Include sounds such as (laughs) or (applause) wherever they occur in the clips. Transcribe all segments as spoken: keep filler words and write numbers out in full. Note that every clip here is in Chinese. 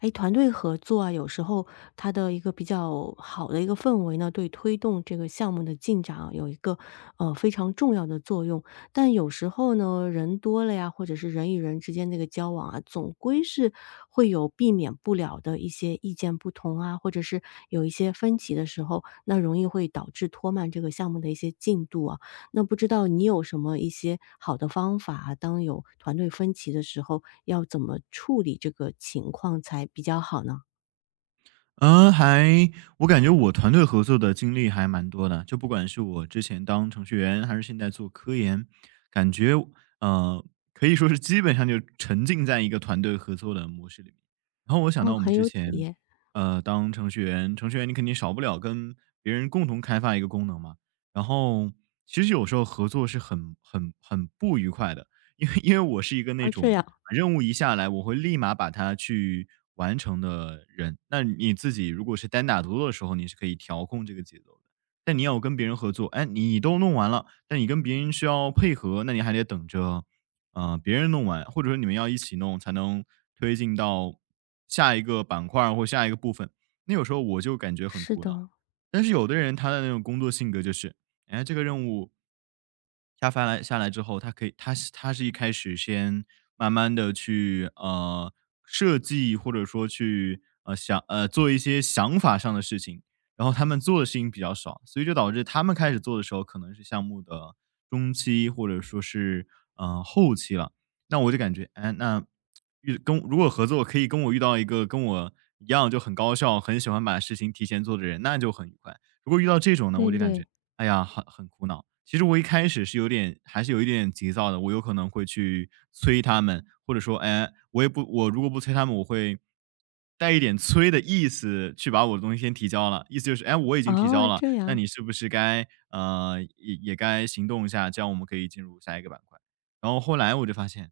哎，团队合作啊，有时候它的一个比较好的一个氛围呢，对推动这个项目的进展啊，有一个呃非常重要的作用。但有时候呢，人多了呀，或者是人与人之间那个交往啊，总归是会有避免不了的一些意见不同啊，或者是有一些分歧的时候，那容易会导致拖慢这个项目的一些进度啊。那不知道你有什么一些好的方法啊，当有团队分歧的时候，要怎么处理这个情况才比较好呢？嗯，还我感觉我团队合作的经历还蛮多的，就不管是我之前当程序员，还是现在做科研，感觉呃，可以说是基本上就沉浸在一个团队合作的模式里面。然后我想哦，到我们很之有体前，验。呃，当程序员，程序员你肯定少不了跟别人共同开发一个功能嘛。然后其实有时候合作是很很很不愉快的，因为因为我是一个那啊，这种样。任务一下来，我会立马把它去完成的人。那你自己如果是单打独斗的时候，你是可以调控这个节奏的。但你要跟别人合作，哎，你都弄完了，但你跟别人需要配合，那你还得等着，呃，别人弄完，或者说你们要一起弄，才能推进到下一个板块儿或下一个部分。那有时候我就感觉很是苦恼。的。但是有的人他的那种工作性格就是，哎，这个任务下发来下来之后，他可以他是他是一开始先慢慢的去，呃，设计或者说去，呃，想呃，做一些想法上的事情，然后他们做的事情比较少，所以就导致他们开始做的时候可能是项目的中期或者说是，呃，后期了。那我就感觉，哎，那遇跟如果合作可以跟我遇到一个跟我一样就很高效，很喜欢把事情提前做的人，那就很愉快。如果遇到这种呢，对我就感觉，对。哎呀，很很苦恼。其实我一开始是有点，还是有一点急躁的。我有可能会去催他们，或者说，哎，我也不，我如果不催他们，我会带一点催的意思去把我的东西先提交了。意思就是，哎，我已经提交哦，了，这那样。你是不是该，呃，也也该行动一下，这样我们可以进入下一个板块。然后后来我就发现，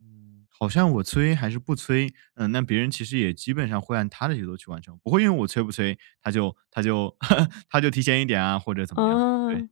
嗯，好像我催还是不催，嗯，那别人其实也基本上会按他的节奏去完成，不会因为我催不催，他就他就 (laughs) 他就提前一点啊，或者怎么样。对，啊。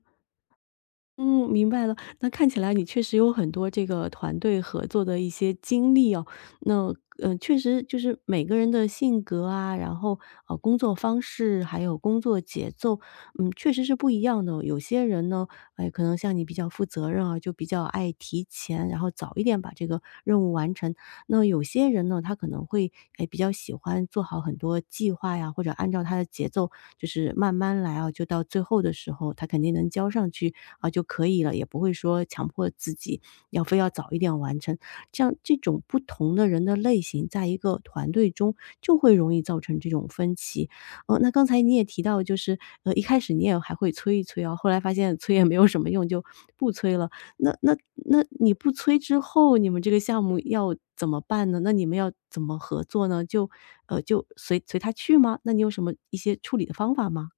嗯，明白了。那看起来你确实有很多这个团队合作的一些经历哦。那嗯呃，确实就是每个人的性格啊，然后呃，工作方式还有工作节奏，嗯，确实是不一样的哦。有些人呢，哎，可能像你比较负责任啊，就比较爱提前，然后早一点把这个任务完成。那有些人呢，他可能会哎比较喜欢做好很多计划呀，或者按照他的节奏，就是慢慢来啊，就到最后的时候，他肯定能交上去啊就可以了，也不会说强迫自己要非要早一点完成。这样这种不同的人的类型，在一个团队中就会容易造成这种分歧。哦，那刚才你也提到，就是呃一开始你也还会催一催啊，后来发现催也没有什么用，就不催了。那那那你不催之后，你们这个项目要怎么办呢？那你们要怎么合作呢？就呃，就随随他去吗？那你有什么一些处理的方法吗？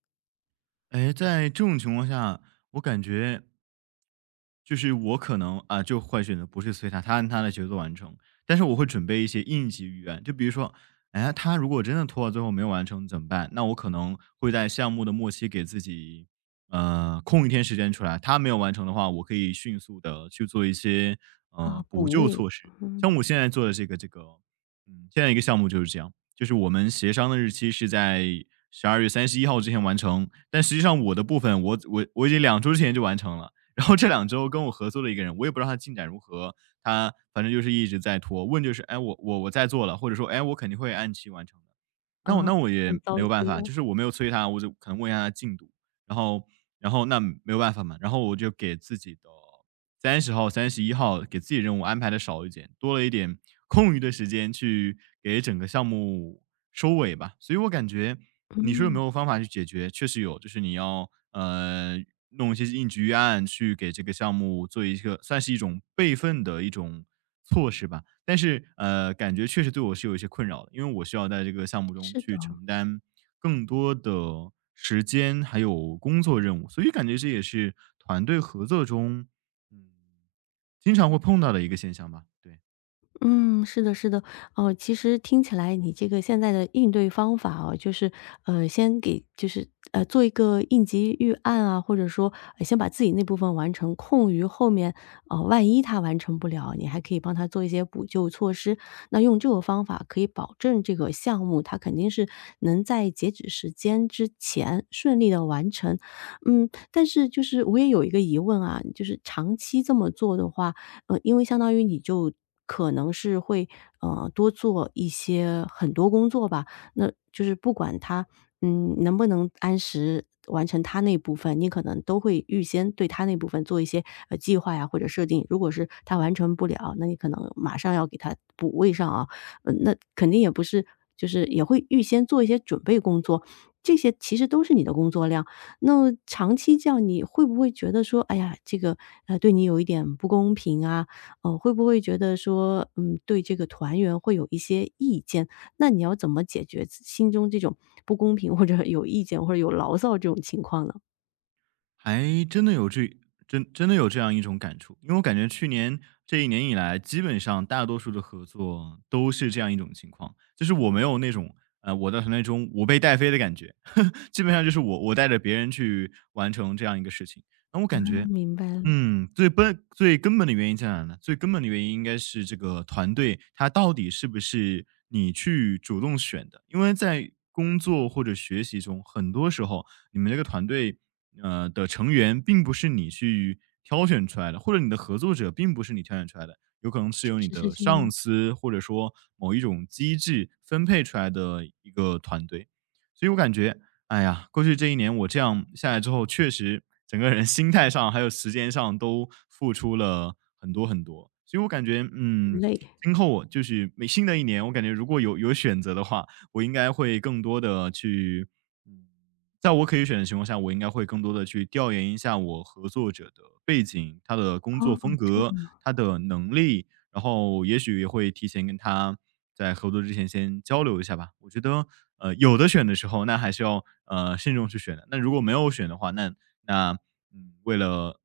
哎，在这种情况下，我感觉，就是我可能啊，就会选择不去催他，他按他的节奏完成。但是我会准备一些应急预案，就比如说，哎，他如果真的拖到最后没有完成怎么办？那我可能会在项目的末期给自己，呃，空一天时间出来。他没有完成的话，我可以迅速的去做一些啊，呃补补救位。措施。嗯。像我现在做的这个这个，嗯，现在一个项目就是这样，就是我们协商的日期是在十二月三十一号之前完成，但实际上我的部分我我我已经两周之前就完成了。然后这两周跟我合作的一个人，我也不知道他进展如何，他反正就是一直在拖，问就是哎我我我在做了，或者说哎我肯定会按期完成的。啊，那我那我也很糟没有办心法，啊。就是我没有催他，我就可能问一下他进度，然后然后那没有办法嘛，然后我就给自己的三十号、三十一号给自己任务安排的少一点，多了一点空余的时间去给整个项目收尾吧。所以我感觉你说有没嗯。有方法去解决？确实有，就是你要呃弄一些应急预案，去给这个项目做一个算是一种备份的一种措施吧。但是呃，感觉确实对我是有一些困扰的，因为我需要在这个项目中是的。去承担更多的时间还有工作任务，所以感觉这也是团队合作中嗯，经常会碰到的一个现象吧。对，嗯，是的，是的。哦，其实听起来你这个现在的应对方法哦，就是呃，先给就是呃，做一个应急预案啊，或者说，呃，先把自己那部分完成，空余后面，呃，万一他完成不了，你还可以帮他做一些补救措施。那用这个方法可以保证这个项目它肯定是能在截止时间之前顺利的完成。嗯，但是就是我也有一个疑问啊，就是长期这么做的话，呃，因为相当于你就可能是会，呃，多做一些很多工作吧，那就是不管他嗯，能不能按时完成他那部分，你可能都会预先对他那部分做一些，呃，计划呀或者设定。如果是他完成不了，那你可能马上要给他补位上啊，呃，那肯定也不是就是也会预先做一些准备工作，这些其实都是你的工作量。那长期这样，你会不会觉得说，哎呀，这个呃对你有一点不公平啊？呃，会不会觉得说，嗯，对这个团员会有一些意见？那你要怎么解决自心中这种不公平或者有意见或者有牢骚这种情况呢？还真的有这真真的有这样一种感触，因为我感觉去年这一年以来，基本上大多数的合作都是这样一种情况，就是我没有那种呃，我在团队中我被带飞的感觉，(laughs) 基本上就是我我带着别人去完成这样一个事情，那我感觉明白了，嗯，最根最根本的原因在哪呢？最根本的原因应该是这个团队，它到底是不是你去主动选的？因为在工作或者学习中，很多时候你们这个团队，呃的成员并不是你去挑选出来的，或者你的合作者并不是你挑选出来的，有可能是确由你实是的这上样。司或者说某一种机制分配出来的一个团队。所以我感觉哎呀，过去这一年我这样下来之后，确实整个人 (laughs) 心态上还有时间上都付出了很多很多，所以我感觉，很嗯，累。今后我就是每新的一年，我感觉如果有有选择的话，我应该会更多的去，嗯在我可以选的情况下，我应该会更多的去调研一下我合作者的背景、他的工作风哦，格、他的能力，然后也许也会提前跟他在合作之前先交流一下吧。我觉得，呃，有的选的时候，那还是要呃慎重去选的。那如果没有选的话，那那嗯，为了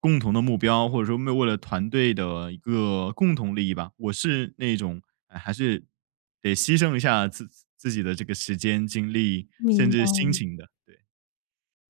共同的目标，或者说为为了团队的一个共同利益吧，我是那种、哎、还是得牺牲一下自自己的这个时间、精力，甚明白至心了。情的。对。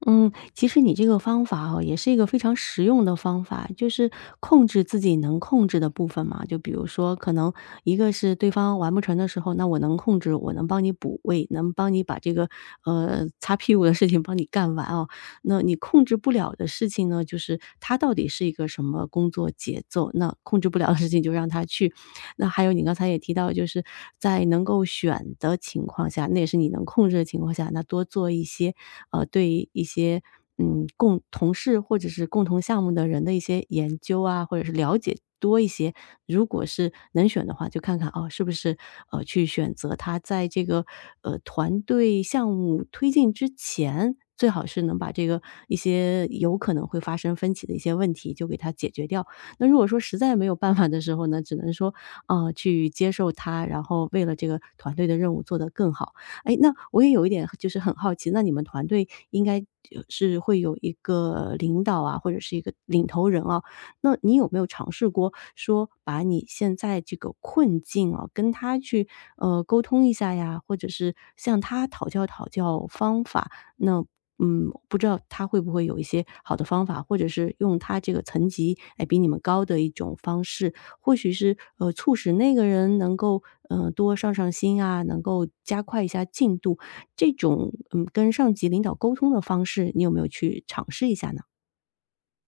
嗯，其实你这个方法哦，也是一个非常实用的方法，就是控制自己能控制的部分嘛。就比如说，可能一个是对方完不成的时候，那我能控制，我能帮你补位，能帮你把这个呃擦屁股的事情帮你干完哦。那你控制不了的事情呢，就是他到底是一个什么工作节奏，那控制不了的事情就让他去。那还有你刚才也提到，就是在能够选的情况下，那也是你能控制的情况下，那多做一些，呃，对一些，嗯，共同事或者是共同项目的人的一些研究啊，或者是了解多一些。如果是能选的话，就看看哦，是不是，呃，去选择他在这个，呃，团队项目推进之前，最好是能把这个一些有可能会发生分歧的一些问题就给它解决掉。那如果说实在没有办法的时候呢，只能说，啊，呃去接受他，然后为了这个团队的任务做得更好。哎，那我也有一点就是很好奇，那你们团队应该呃是会有一个领导啊，或者是一个领头人啊，那你有没有尝试过说把你现在这个困境啊，跟他去，呃，沟通一下呀，或者是向他讨教讨教方法，那嗯，不知道他会不会有一些好的方法，或者是用他这个层级，哎，比你们高的一种方式，或许是呃，促使那个人能够呃多上上心啊，能够加快一下进度，这种嗯跟上级领导沟通的方式，你有没有去尝试一下呢？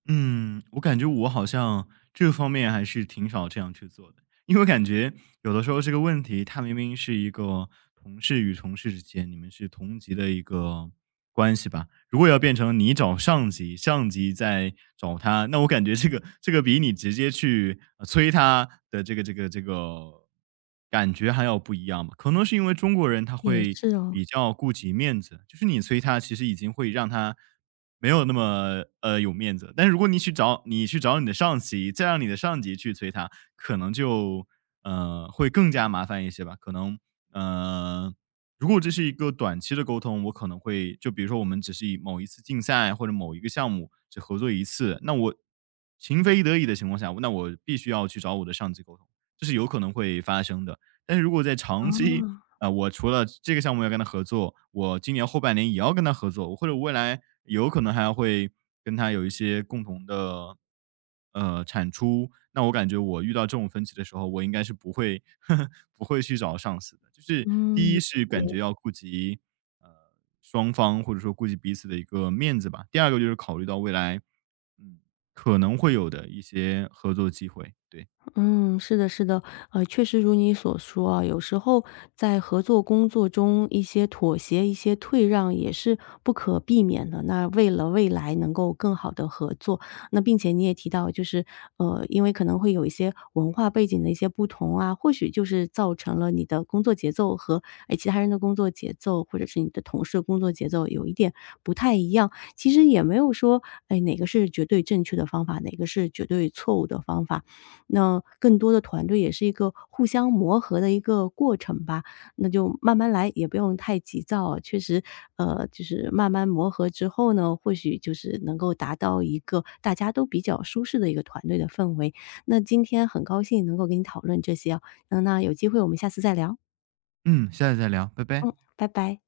嗯，我感觉我好像这方面还是挺少这样去做的，因为我感觉有的时候这个问题，它明明是一个同事与同事之间，你们是同级的一个关系吧。如果要变成你找上级，上级再找他，那我感觉这个这个比你直接去呃催他的这个这个这个感觉还要不一样吧。可能是因为中国人他也会是哦。比较顾及面子，就是你催他，其实已经会让他没有那么呃有面子。但是如果你去找你去找你的上级，再让你的上级去催他，可能就呃会更加麻烦一些吧。可能嗯。呃如果这是一个短期的沟通，我可能会就比如说我们只是以某一次竞赛或者某一个项目只合作一次，那我情非得已的情况下，那我必须要去找我的上级沟通，这是有可能会发生的。但是如果在长期啊。啊，我除了这个项目要跟他合作，我今年后半年也要跟他合作，或者未来有可能还会跟他有一些共同的，呃，产出。那我感觉我遇到这种分歧的时候，我应该是不会 (laughs) 不会去找上司的。就是第嗯。一是感觉要顾及呃双方或者说顾及彼此的一个面子吧。第二个就是考虑到未来，嗯，可能会有的一些合作机会。对，嗯，是的，是的。呃，确实如你所说啊，有时候在合作工作中，一些妥协、一些退让也是不可避免的。那为了未来能够更好的合作，那并且你也提到，就是呃，因为可能会有一些文化背景的一些不同啊，或许就是造成了你的工作节奏和哎其他人的工作节奏，或者是你的同事的工作节奏有一点不太一样。其实也没有说哎哪个是绝对正确的方法，哪个是绝对错误的方法。那更多的团队也是一个互相磨合的一个过程吧，那就慢慢来，也不用太急躁啊。确实，呃，就是慢慢磨合之后呢，或许就是能够达到一个大家都比较舒适的一个团队的氛围。那今天很高兴能够跟你讨论这些啊，嗯，那有机会我们下次再聊。嗯，下次再聊，拜拜。嗯，拜拜。